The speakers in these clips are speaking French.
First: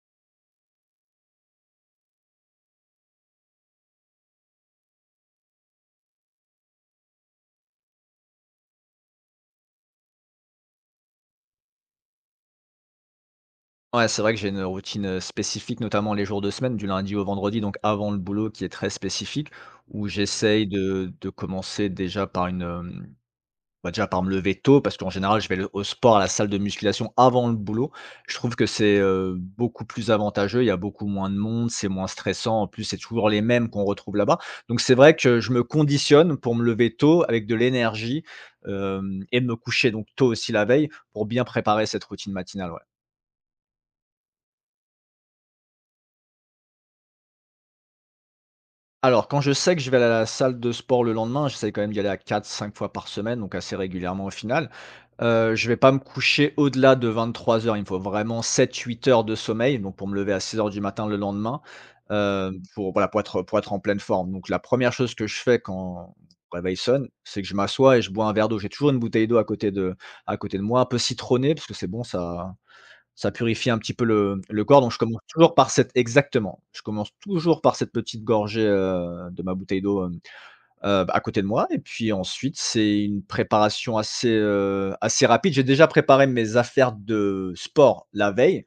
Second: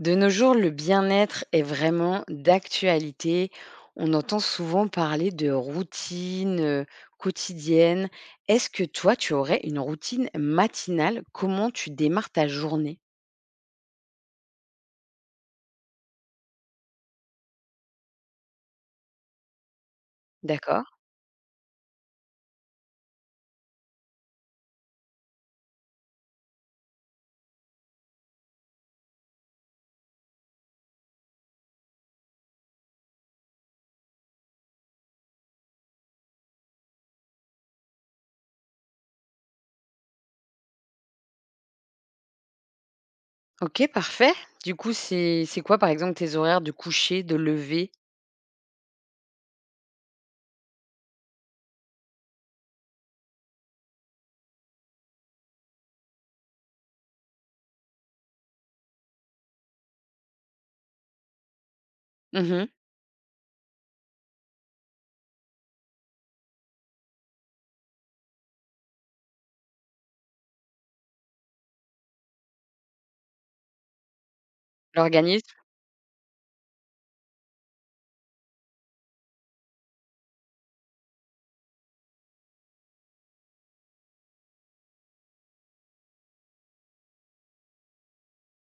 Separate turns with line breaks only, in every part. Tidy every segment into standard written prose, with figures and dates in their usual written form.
De nos jours, le bien-être est vraiment d'actualité. On entend souvent parler de routine quotidienne. Est-ce que toi, tu aurais une routine matinale? Comment tu démarres ta journée?
Ouais, c'est vrai que j'ai une routine, spécifique, notamment les jours de semaine, du lundi au vendredi, donc avant le boulot qui est très spécifique, où j'essaye
D'accord.
de commencer déjà bah, déjà par me lever tôt parce qu'en général, je vais le au sport, à la salle de musculation avant le boulot. Je trouve que c'est, beaucoup plus avantageux, il y a beaucoup moins de monde, c'est moins stressant. En plus, c'est toujours les mêmes qu'on retrouve là-bas. Donc c'est vrai que je me conditionne pour me lever tôt avec de l'énergie, hem et me coucher donc tôt aussi la veille pour bien préparer cette routine matinale, ouais.
Ok, parfait. Du coup, c'est quoi, par exemple, tes horaires de coucher, de lever?
Alors, quand je sais que je vais aller à la salle de sport le lendemain, j'essaie quand même d'y aller à quatre, cinq fois par semaine, donc assez régulièrement au final. Je vais pas me coucher au-delà de 23 heures. Il me faut vraiment 7, 8 heures de sommeil, donc pour me lever à 6 heures du matin le lendemain,
Mhm.
pour voilà, pour être en pleine forme. Donc la première chose que je fais quand le réveil sonne, c'est que je m'assois et je bois un verre d'eau. J'ai toujours une bouteille d'eau à côté de moi, un peu citronnée, parce que c'est bon, ça purifie un petit peu le corps, donc je commence
L'organisme?
toujours par cette exactement. Je commence toujours par cette petite gorgée, de ma bouteille d'eau, bah, à côté de moi et puis ensuite, c'est une préparation assez, assez rapide. J'ai déjà préparé mes affaires de sport la veille.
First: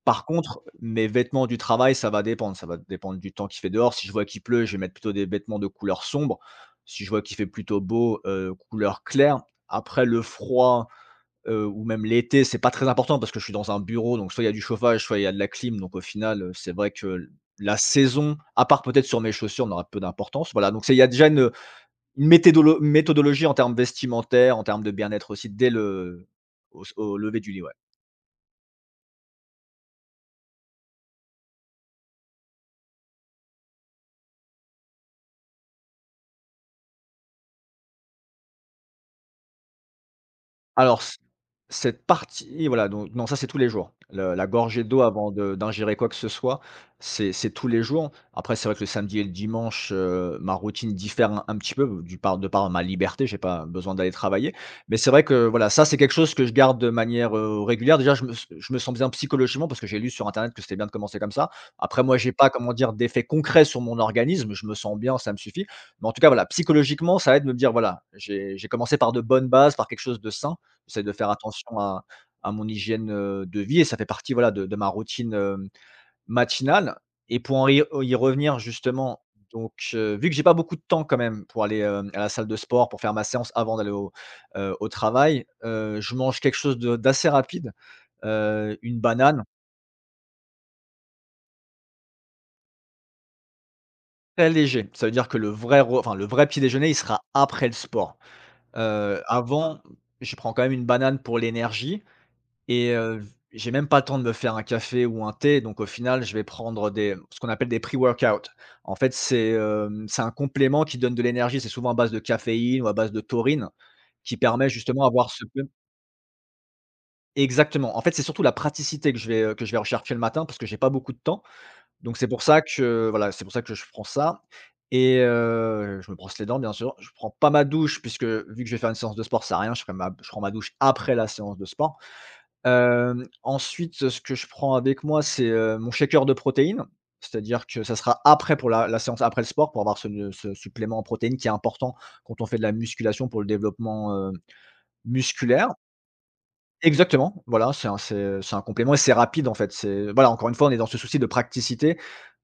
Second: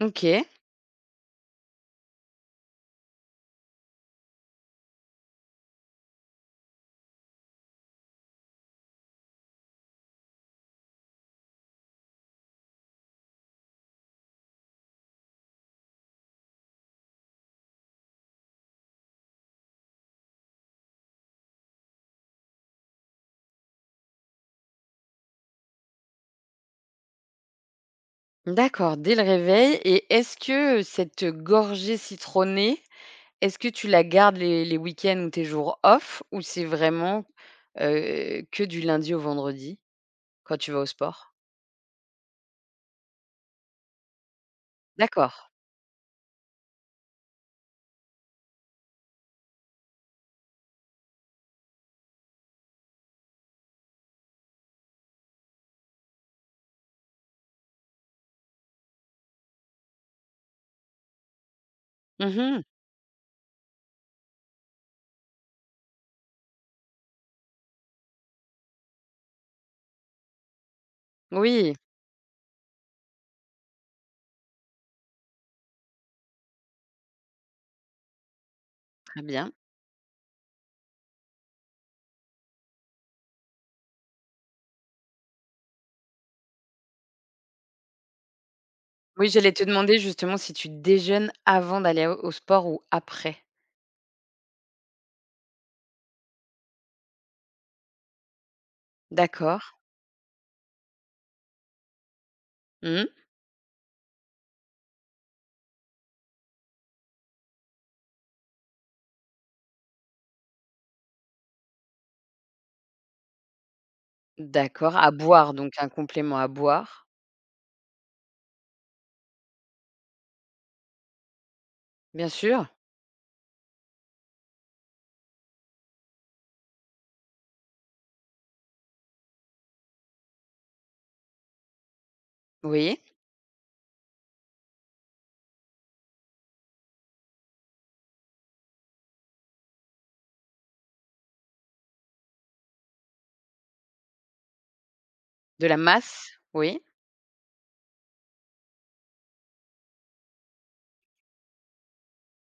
Ok.
Par contre, mes vêtements du travail, ça va dépendre. Ça va dépendre du temps qu'il fait dehors. Si je vois qu'il pleut, je vais mettre plutôt des vêtements de couleur sombre. Si je vois qu'il fait plutôt beau, couleur claire. Après le froid. Ou même l'été, c'est pas très important parce que je suis dans un bureau, donc soit il y a du chauffage, soit il y a de la clim, donc au final, c'est vrai que l la saison, à part peut-être sur mes chaussures, n'aura peu d'importance. Voilà, donc c'est il y a déjà une méthédolo méthodologie en termes vestimentaires, en termes de bien-être aussi dès le au au lever du lit, ouais.
D'accord, dès le réveil. Et est-ce que cette gorgée citronnée, est-ce que tu la gardes les week-ends ou tes jours off ou c'est vraiment, que du lundi au vendredi quand tu vas au
Alors c
sport?
cette partie voilà donc non, ça c'est tous les jours. Le la gorgée d'eau avant
D'accord.
de d'ingérer quoi que ce soit, c'est tous les jours. Après c'est vrai que le samedi et le dimanche, ma routine diffère un petit peu du par de par ma liberté, j'ai pas besoin d'aller travailler. Mais c'est vrai que voilà, ça c'est quelque chose que je garde de manière, régulière. Déjà je me sens bien psychologiquement parce que j'ai lu sur internet que c'était bien de commencer comme ça. Après moi j'ai pas
Mmh.
comment dire d'effet concret sur mon organisme, je me sens bien, ça me suffit. Mais en tout cas voilà, psychologiquement ça aide de me dire voilà, j'ai commencé par de bonnes bases, par quelque chose de sain. J'essaie de faire
Oui,
attention à mon hygiène, de vie et ça fait partie, voilà, de ma routine, matinale et pour en y revenir justement,
très bien.
donc vu que j'ai pas beaucoup de temps quand même pour aller, à la salle de sport, pour faire ma séance avant d'aller au, au travail, je mange quelque chose de d'assez rapide, une
Oui,
banane,
j'allais te demander justement si tu déjeunes avant d'aller au sport ou après?
très léger. Ça veut dire que le vrai re enfin, le vrai petit déjeuner, il sera après le sport.
D'accord.
Avant, je prends quand même une banane pour l'énergie. Et
Mmh.
j'ai même pas le temps de me faire un café ou un thé, donc au final, je vais prendre des ce qu'on appelle des pre-workout. En fait, c'est, c'est un complément qui donne de l'énergie. C'est souvent à base de caféine ou à base de taurine qui permet
D'accord,
justement
à
d'avoir ce
boire,
peu
donc un complément à boire,
exactement. En fait, c'est surtout la praticité que je vais rechercher le matin parce que j'ai pas beaucoup de temps. Donc c'est
bien
pour ça
sûr.
que voilà, c'est pour ça que je prends ça et je me brosse les dents, bien sûr. Je prends pas ma douche puisque vu que je vais faire une séance de sport, ça sert à rien, je prends ma douche après la séance de sport.
Oui.
Ensuite, ce que je prends avec moi, c'est, mon shaker de protéines. C'est-à-dire que ça sera après pour la séance après le sport, pour avoir ce supplément en protéines qui est important quand on fait de la musculation pour le développement,
De
musculaire.
la masse, oui,
Exactement, voilà, c'est un complément et c'est rapide en fait. C'est voilà, encore une fois, on est dans ce souci de praticité,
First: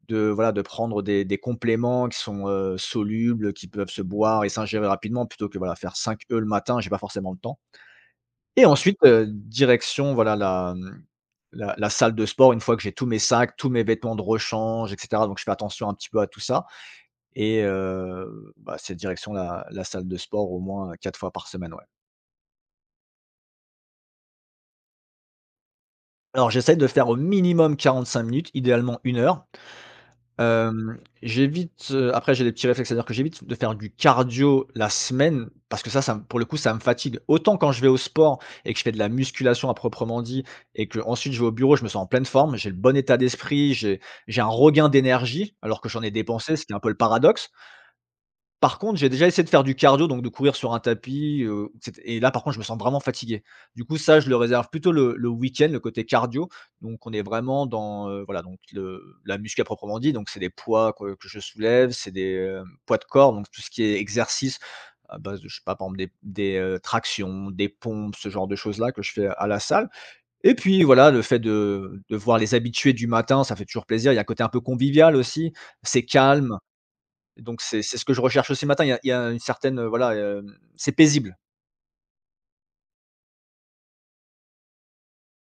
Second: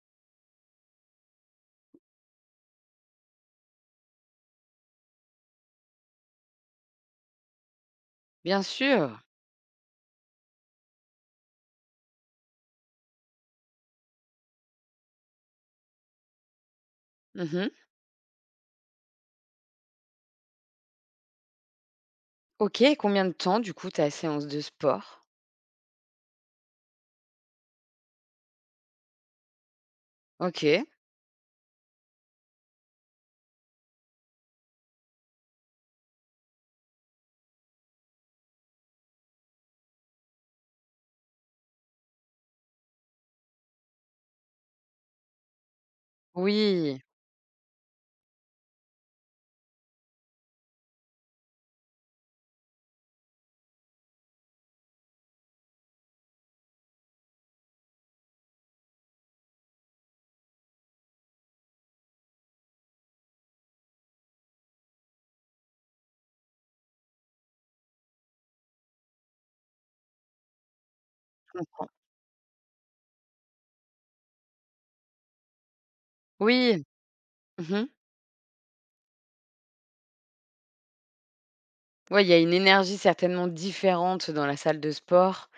de voilà, de prendre des compléments qui sont, solubles, qui peuvent se boire et s'ingérer rapidement plutôt que voilà, faire 5 œufs le matin, j'ai pas forcément le temps.
bien
Et ensuite,
sûr.
direction voilà la, mmh, la la salle de sport une fois que j'ai tous mes sacs, tous mes vêtements de rechange et cetera, donc je fais attention un petit peu à tout ça et
Mmh.
bah, c'est direction la salle de sport au moins, 4 fois par semaine, ouais.
OK, combien de temps du coup ta séance de sport?
Alors j'essaie de faire au minimum 45 minutes, idéalement 1 heure.
OK.
J'évite, après j'ai des petits réflexes, c'est-à-dire que j'évite de faire du cardio la semaine parce que ça ça m pour le coup, ça me fatigue. Autant quand je vais au sport et que je fais de la musculation à proprement dit et qu'ensuite je vais au bureau, je me sens en pleine forme, j'ai le bon état d'esprit, j'ai un regain d'énergie alors que j'en ai dépensé, ce qui est un peu le
Oui,
paradoxe. Par contre, j'ai déjà essayé de faire du cardio, donc de courir sur un tapis, c'ét et là, par contre, je me sens vraiment fatigué. Du coup, ça, je le réserve plutôt le week-end, le côté cardio. Donc on est vraiment dans, voilà, donc le la muscu à proprement dit, donc c'est des poids que je soulève, c'est des, poids de corps, donc tout ce qui est exercice à base de, je sais pas, par exemple des, tractions, des pompes, ce genre de choses-là que je fais à la salle. Et puis voilà, le fait de voir les habitués du matin, ça fait toujours plaisir. Il y a un côté un peu convivial aussi. C'est calme,
oui.
donc c'est
Mmh.
c'est ce que je recherche aussi matin. Il y a une certaine, voilà, c'est paisible.
Ouais, il y a une énergie certainement différente dans la salle de sport.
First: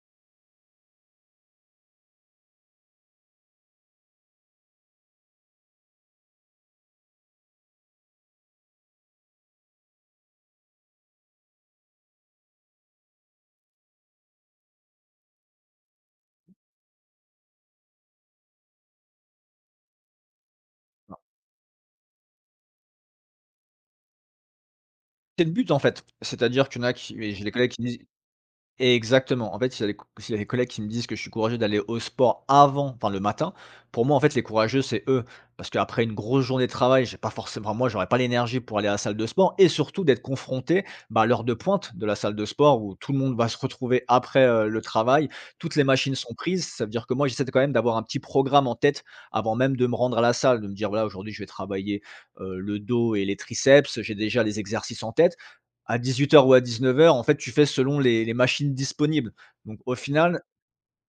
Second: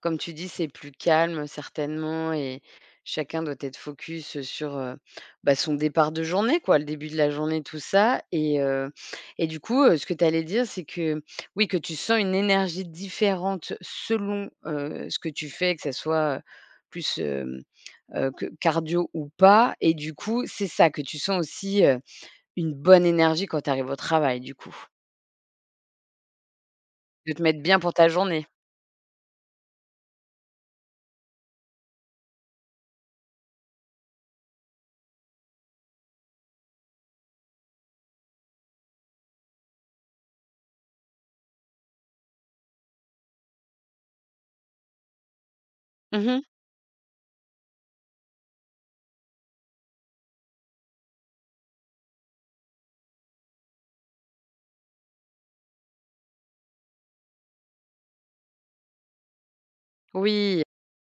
Comme tu dis, c'est plus calme certainement et chacun doit être focus sur, bah, son départ de journée quoi, le début de la journée, tout ça, et du coup, ce que tu allais dire, c'est que, oui, que tu sens une énergie différente selon, ce que tu fais, que ça soit, plus, que cardio ou pas, et du coup, c'est ça que tu sens aussi, une bonne énergie quand tu arrives au travail, du coup?
C'est le but, en fait. C'est-à-dire qu'il y en a qui et
De
j'ai
te
des
mettre
collègues
bien
qui
pour
disent.
ta journée.
Exactement. En fait, s'il y a des collègues qui me disent que je suis courageux d'aller au sport avant, enfin le matin, pour moi, en fait, les courageux, c'est eux. Parce qu'après une grosse journée de travail, j'ai pas forcément moi, j'aurais pas l'énergie pour aller à la salle de sport et surtout d'être confronté, bah, à l'heure de pointe de la salle de sport où tout le monde va se retrouver après, le travail. Toutes les machines
Mmh
sont
mh.
prises. Ça veut dire que moi, j'essaie de quand même d'avoir un petit programme en tête avant même de me rendre à la salle, de me dire : « Voilà, aujourd'hui, je vais travailler, le dos et les triceps ». J'ai déjà les exercices en tête. À 18 heures ou à 19 heures, en fait, tu fais selon les machines disponibles. Donc au final,
Oui,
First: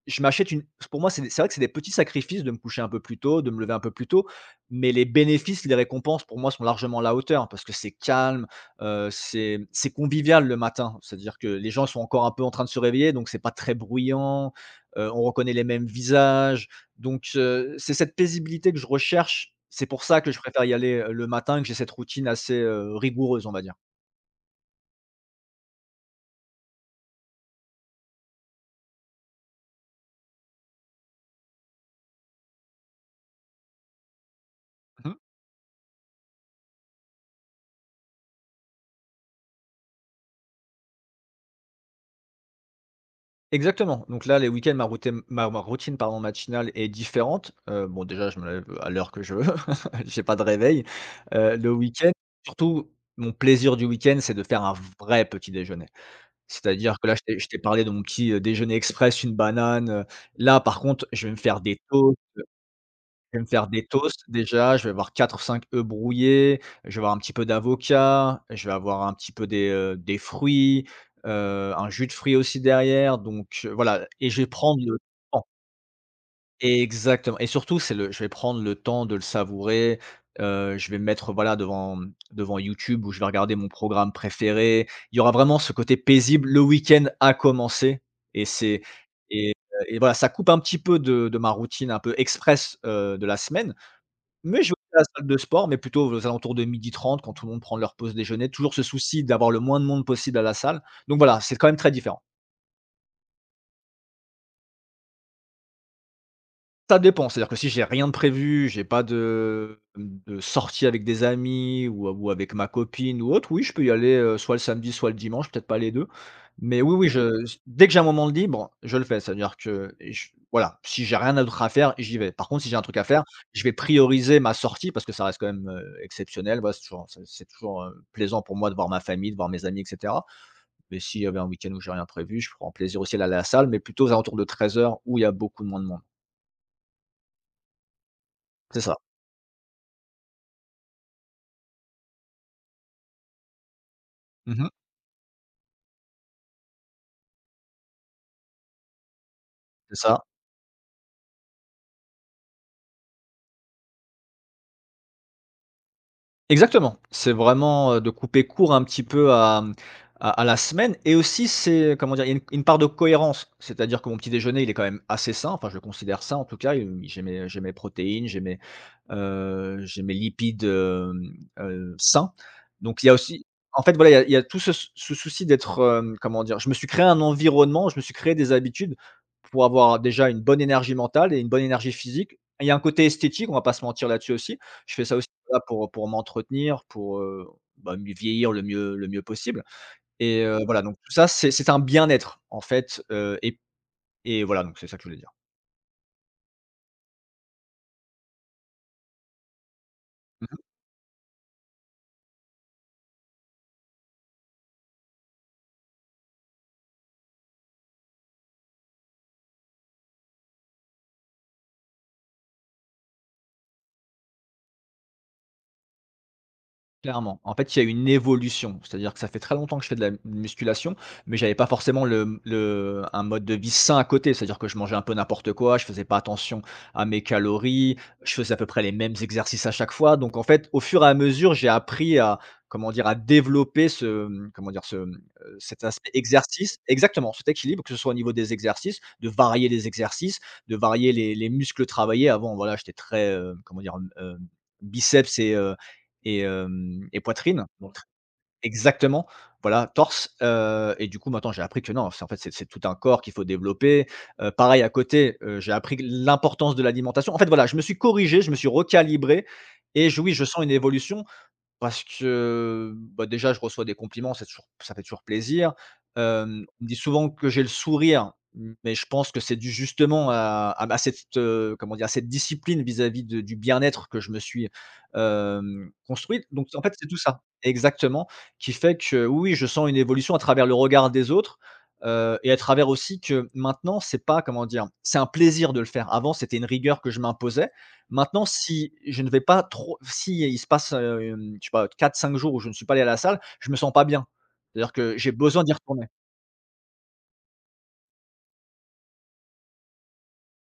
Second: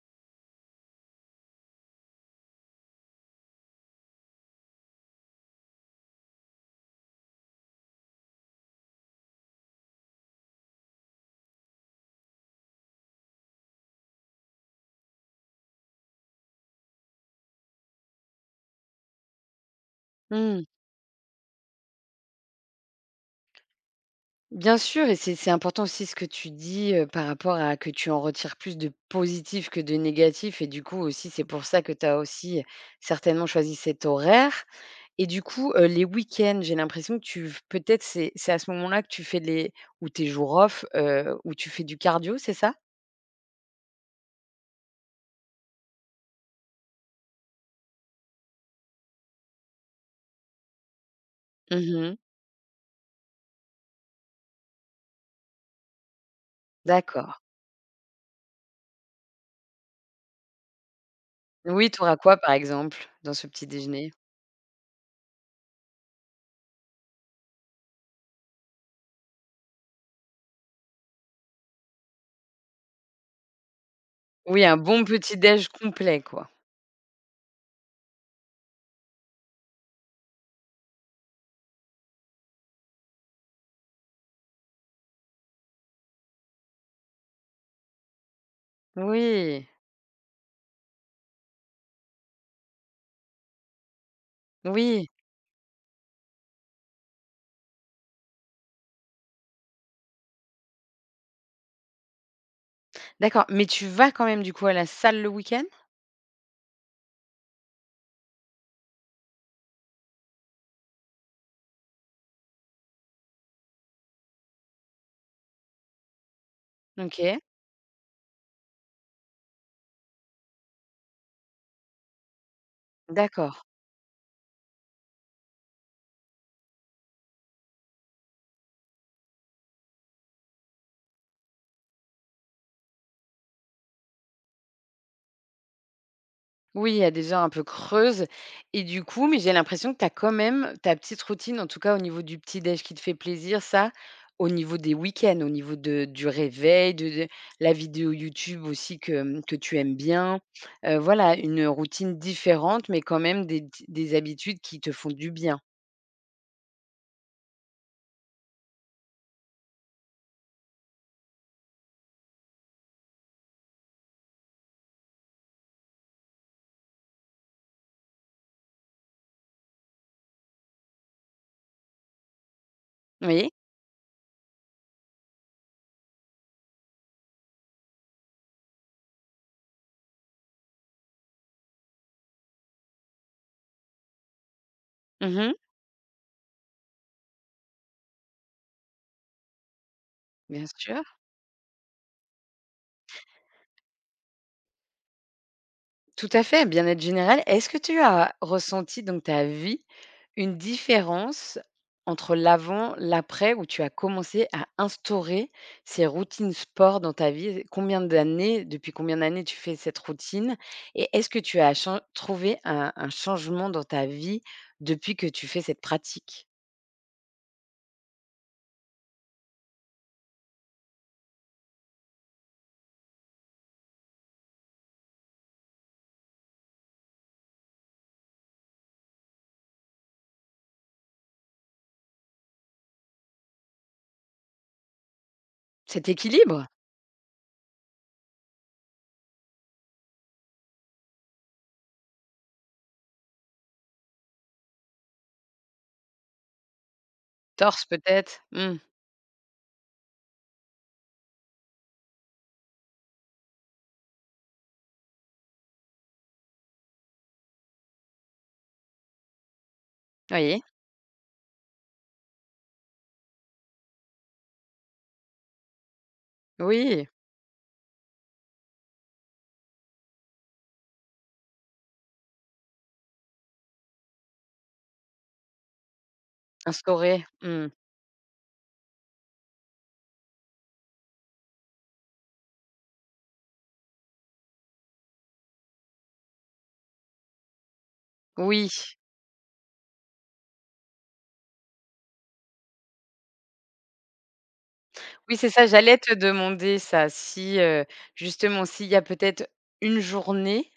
je m'achète une pour moi, c'est des c'est vrai que c'est des petits sacrifices de me coucher un peu plus tôt, de me lever un peu plus tôt, mais les bénéfices, les récompenses pour moi sont largement à la hauteur parce que c'est calme, c'est convivial le matin. C'est-à-dire que les gens sont encore un peu en train de se réveiller, donc c'est pas très bruyant, on reconnaît les mêmes visages. Donc c'est cette paisibilité que je recherche. C'est pour ça que je préfère
mmh.
y aller, le matin que j'ai cette routine assez, rigoureuse, on va dire.
Bien sûr, et c'est important aussi ce que tu dis, par rapport à que tu en retires plus de positif que de négatif, et du coup aussi c'est pour ça que tu as aussi certainement choisi cet horaire,
Mmh.
et du coup, les week-ends, j'ai l'impression que tu f peut-être c'est à ce moment-là que tu fais les ou tes jours off, où tu fais du cardio, c'est ça?
Exactement. Donc là, les week-ends, ma routine, pardon, matinale est différente. Bon déjà, je me lève à l'heure que je veux, j'ai pas de réveil. Le
Mmh
week-end,
mh.
surtout, mon plaisir du week-end, c'est de faire un vrai petit déjeuner. C'est-à-dire que là,
D'accord.
je t'ai parlé de mon petit, déjeuner express, une banane. Là, par contre, je vais me faire des
Oui, tu auras
toasts
quoi par exemple dans ce petit déjeuner?
déjà, je vais avoir 4 ou 5 œufs brouillés, je vais avoir un petit peu d'avocat, je vais avoir un petit peu des fruits, un jus de fruits aussi derrière, donc voilà. Et je vais
Oui, un
prendre le
bon petit
temps,
déj complet quoi.
exactement. Et surtout c'est le je vais prendre le temps de le savourer, je vais me mettre, voilà, devant, devant YouTube, où je vais regarder mon programme préféré. Il y aura vraiment ce côté paisible, le week-end a commencé et c'est et
Oui,
et voilà, ça coupe un petit peu de ma routine un peu express, de la semaine. Mais je vais à la
oui.
salle de sport, mais plutôt aux alentours de 12h30, quand tout le monde prend leur pause déjeuner. Toujours ce souci d'avoir le moins de monde possible à la salle. Donc voilà, c'est quand même très différent.
D'accord, mais tu vas quand même du coup à la salle le week-end?
Ça dépend, c'est-à-dire que si j'ai rien de prévu, j'ai pas de sortie avec des amis ou avec ma copine ou autre, oui, je peux y aller, soit le samedi, soit le dimanche, peut-être pas les deux. Mais oui, oui, mmh,
OK,
je, dès que j'ai un moment de libre, je le fais. C'est-à-dire que je, voilà, si j'ai rien d'autre à faire, j'y vais. Par contre, si j'ai un truc à faire,
d'accord.
je vais prioriser ma sortie parce que ça reste quand même, exceptionnel. Voilà, c'est toujours c'est toujours, plaisant pour moi de voir ma famille, de voir mes amis et cetera. Mais s'il y avait un week-end où j'ai rien prévu, je prends plaisir aussi à aller à la salle, mais plutôt aux alentours de 13h, où il y a beaucoup moins de monde.
Oui, à des heures un peu creuses,
C'est
et
ça.
du coup mais j'ai l'impression que tu as quand même ta petite routine, en tout cas au niveau du petit déj qui te fait plaisir, ça, au
Mmh.
niveau des week-ends, au niveau de du réveil, de la vidéo YouTube aussi que, mmh, que tu aimes
C'est ça.
bien. Voilà, une routine différente, mais quand même des habitudes qui te font du bien.
Exactement. C'est vraiment, de couper court un petit peu à, à la semaine. Et aussi c'est, comment dire? Il y a une part de cohérence. C'est-à-dire que mon petit déjeuner, il est quand même assez sain, enfin je le considère sain en tout cas, j'ai mes protéines, j'ai mes lipides, sains. Donc il y a aussi,
Oui.
en fait, voilà, il y a tout ce souci d'être, comment dire? Je me suis créé un environnement, je me suis créé des habitudes pour avoir déjà une bonne énergie mentale et une bonne énergie physique. Il y a un côté esthétique, on va pas se mentir là-dessus aussi. Je fais ça aussi,
Mmh.
voilà, pour m'entretenir, pour, bah, mieux vieillir, le mieux possible et
Bien
voilà, donc
sûr.
tout ça, c'est un bien-être, en fait, et voilà, donc c'est ça que je voulais dire.
Tout à fait, bien-être général. Est-ce que tu as ressenti dans ta vie une différence entre l'avant, l'après, où tu as commencé à instaurer ces routines sport dans ta vie? Combien d'années, depuis combien d'années tu fais cette routine? Et est-ce que tu as trouvé un changement dans ta vie depuis que tu fais cette pratique?
Clairement. En fait, il y a une évolution. C'est-à-dire que ça fait très longtemps que je fais de la musculation, mais j'avais pas forcément le un mode de vie sain à côté. C'est-à-dire que je mangeais un peu n'importe quoi, je faisais pas attention à mes calories, je faisais à peu près les mêmes exercices à chaque fois. Donc en fait, au fur et à mesure, j'ai appris à, comment dire, à développer ce, mmh, comment dire, ce, mmh, cet
Cet
aspect
équilibre?
exercice, exactement, cet équilibre, que ce soit au niveau des exercices, de varier les exercices, de varier les muscles travaillés. Avant, voilà, j'étais très, comment dire, biceps et poitrine.
Torse
Bon. Tr
peut-être? Hmm,
Exactement, voilà, torse, et du coup, maintenant, j'ai appris que non, c'est, en fait, c'est tout un corps qu'il faut développer. Pareil à côté, j'ai appris l'importance de l'alimentation. En fait, voilà, je me suis corrigé, je me suis recalibré, et je, oui, je
voyez?
sens une évolution. Parce que, bah, déjà, je reçois des compliments, c'est toujours, ça fait toujours plaisir. On me dit
Oui,
souvent que j'ai le sourire, mais je pense que c'est dû justement à ma comment dire? À cette discipline vis-à-vis de du bien-être que je me suis, construite. Donc en fait, c'est tout
instauré.
ça,
Hmm.
exactement, qui fait que, oui, je sens une évolution à travers le regard des autres, et à travers aussi que maintenant, c'est pas, comment dire? C'est un plaisir de le faire. Avant, c'était une rigueur que je m'imposais. Maintenant,
Oui.
si je ne vais pas trop, si il se passe, je sais pas, 4-5 jours où je ne suis pas allé à la salle, je me sens pas bien. C'est-à-dire que j'ai
Oui, c'est
besoin
ça,
d'y
j'allais
retourner.
te demander ça. Si, justement, s'il y a peut-être une journée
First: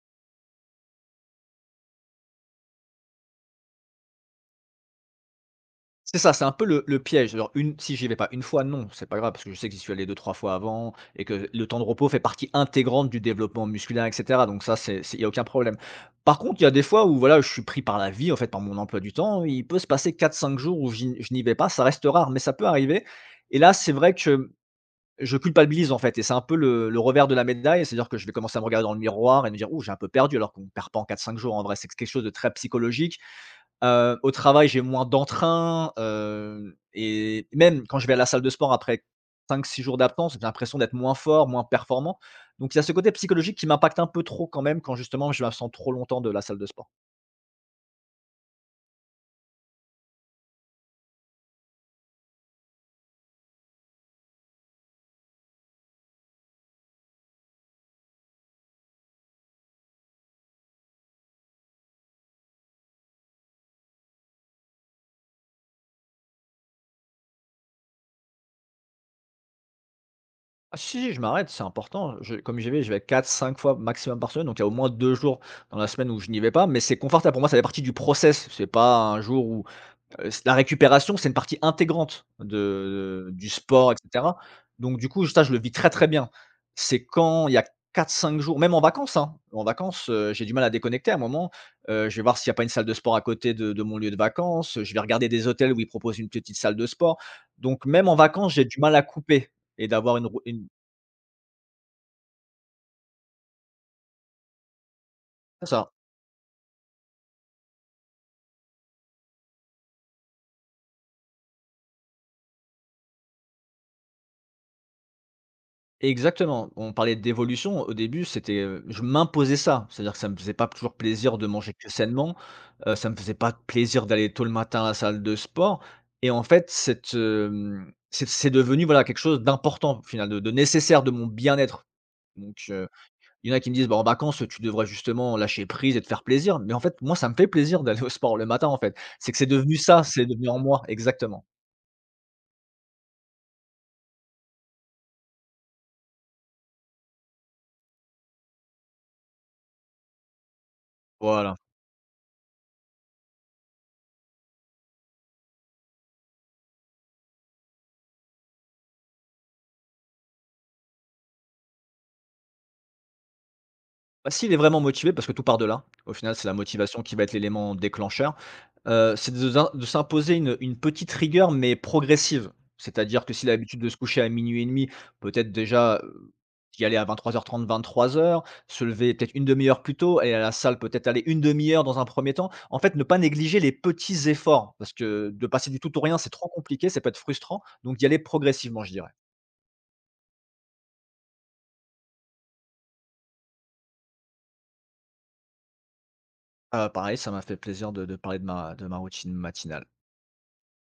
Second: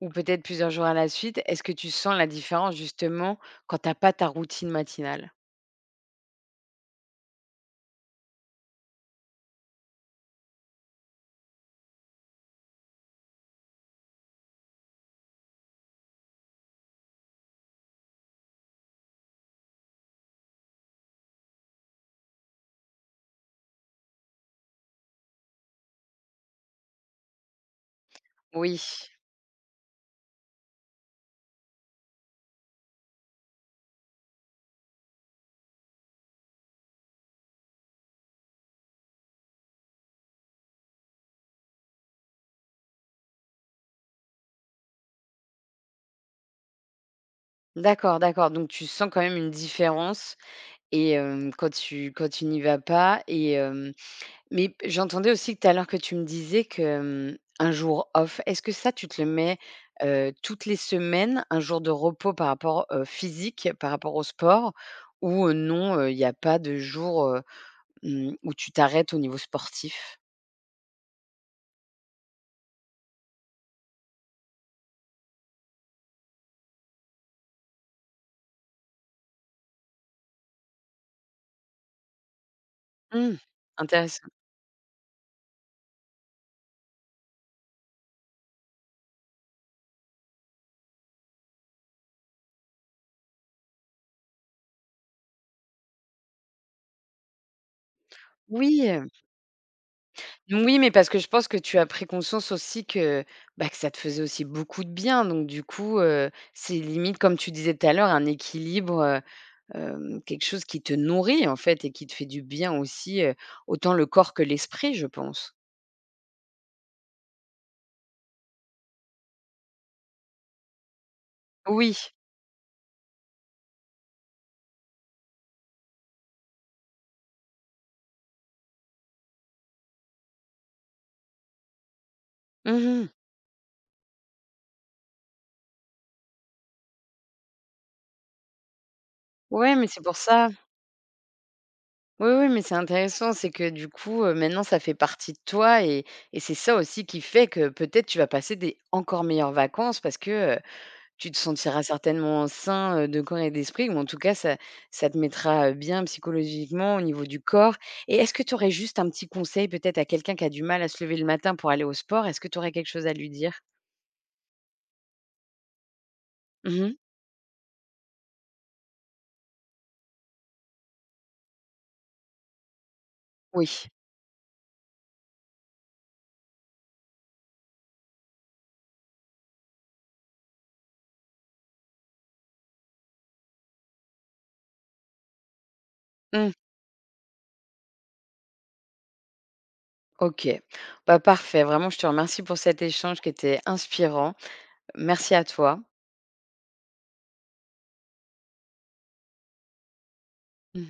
ou peut-être plusieurs jours à la suite, est-ce que tu sens la différence justement quand t'as pas ta routine matinale?
C'est ça, c'est un peu le piège. Alors une si j'y vais pas une fois, non, c'est pas grave, parce que je sais que j'y suis allé deux, trois fois avant, et que le temps de repos fait partie intégrante du développement musculaire et cetera. Donc ça, c'est, il n'y a aucun problème. Par contre, il y a des fois où, voilà, je suis pris par la vie, en fait, par mon emploi du temps. Il peut se passer quatre, cinq jours où j'y je n'y vais pas. Ça reste rare, mais ça peut arriver, et là, c'est vrai que je culpabilise, en fait, et c'est un peu le revers de la médaille, c'est-à-dire que je vais commencer à me
Oui.
regarder dans le miroir et me dire: «Ouh, j'ai un peu perdu», alors qu'on ne perd pas en quatre cinq jours, en vrai, c'est quelque chose de très psychologique. Au travail, j'ai moins d'entrain, et même quand je vais à la salle de sport après cinq six jours d'absence, j'ai l'impression d'être moins fort, moins performant. Donc il y a ce côté psychologique qui m'impacte un peu trop quand même, quand justement je m'absente trop longtemps de la salle de sport.
D'accord, d'accord, donc tu sens quand même une différence et hem, quand tu n'y vas pas, et mais j'entendais aussi tout à l'heure que tu me disais que, mmh, un jour off, est-ce que ça tu te le mets, toutes les semaines, un jour de repos par rapport, physique, par rapport au sport? Ou, non, il n'y a pas de jour, mmh, où tu t'arrêtes au niveau sportif?
Ah si, si, je m'arrête, c'est important. Je Comme j'y vais, je vais quatre, cinq fois maximum par semaine, donc il y a au moins 2 jours dans la semaine où je n'y vais pas, mais c'est confortable. Pour moi, ça fait partie du process. C'est pas un jour où, c la récupération, c'est une partie intégrante de
Mmh,
du sport et
intéressant.
cetera. Donc du coup, ça, je le vis très, très bien. C'est quand il y a quatre, cinq jours, même en vacances, hein. En vacances, j'ai du mal à déconnecter à un moment, je vais voir s'il n'y a pas une salle de sport à côté de mon lieu de vacances, je vais regarder des hôtels où ils proposent une petite salle de sport. Donc même en vacances, j'ai du
Oui,
mal à couper et d'avoir une rou une
oui, mais parce que je pense que tu as pris conscience aussi que, bah, que ça te faisait aussi beaucoup de bien, donc du
C'est ça,
coup, c'est limite comme tu disais tout à l'heure un équilibre, hem, quelque chose qui te nourrit, en fait, et qui te fait du bien aussi, autant le corps que l'esprit, je pense.
exactement. On parlait d'évolution. Au début, c'était, je m'imposais ça. C'est-à-dire que ça me faisait pas toujours plaisir de manger que
Oui.
sainement, ça me faisait pas plaisir d'aller tôt le matin à la salle de sport, et en fait, cette, hem, c'est devenu, voilà, quelque chose d'important, au final, de nécessaire de mon bien-être. Donc
Mmh.
il y en a qui me disent: «Bah, en vacances, tu devrais justement lâcher prise et te faire plaisir». Mais en fait, moi, ça me fait plaisir d'aller au sport le matin, en fait. C'est que c'est
Ouais,
devenu
mais
ça,
c'est pour
c'est devenu
ça.
en moi. Exactement.
Oui, oui, mais c'est intéressant, c'est que du coup, maintenant ça fait partie de toi, et c'est ça aussi qui fait que peut-être tu vas passer des encore meilleures vacances parce que, tu te
Voilà.
sentiras certainement sain, de corps et d'esprit, ou en tout cas ça te mettra, bien psychologiquement au niveau du corps, et est-ce que tu aurais juste un petit conseil peut-être à quelqu'un qui a du mal à se lever le matin pour aller au sport? Est-ce que tu aurais quelque chose à lui dire?
Bah, s'il est vraiment motivé, parce que tout part de là, au final, c'est la
Mmh.
motivation qui va être l'élément déclencheur, c'est de s'imposer une petite rigueur, mais progressive. C'est-à-dire que s'il a
Oui.
l'habitude de se coucher à minuit et demi, peut-être déjà, d'y aller à 23:30-23:00, se lever peut-être une demi heure plus tôt, aller à la salle, peut-être aller une demi heure dans un premier temps. En fait, ne pas négliger les petits efforts, parce que de passer du tout au rien, c'est trop
Mmh.
compliqué, ça peut être frustrant, donc d'y aller progressivement, je dirais.
OK. Bah, parfait. Vraiment, je te remercie pour cet échange qui était inspirant. Merci à toi.
Pareil, ça m'a fait plaisir de parler de ma routine matinale.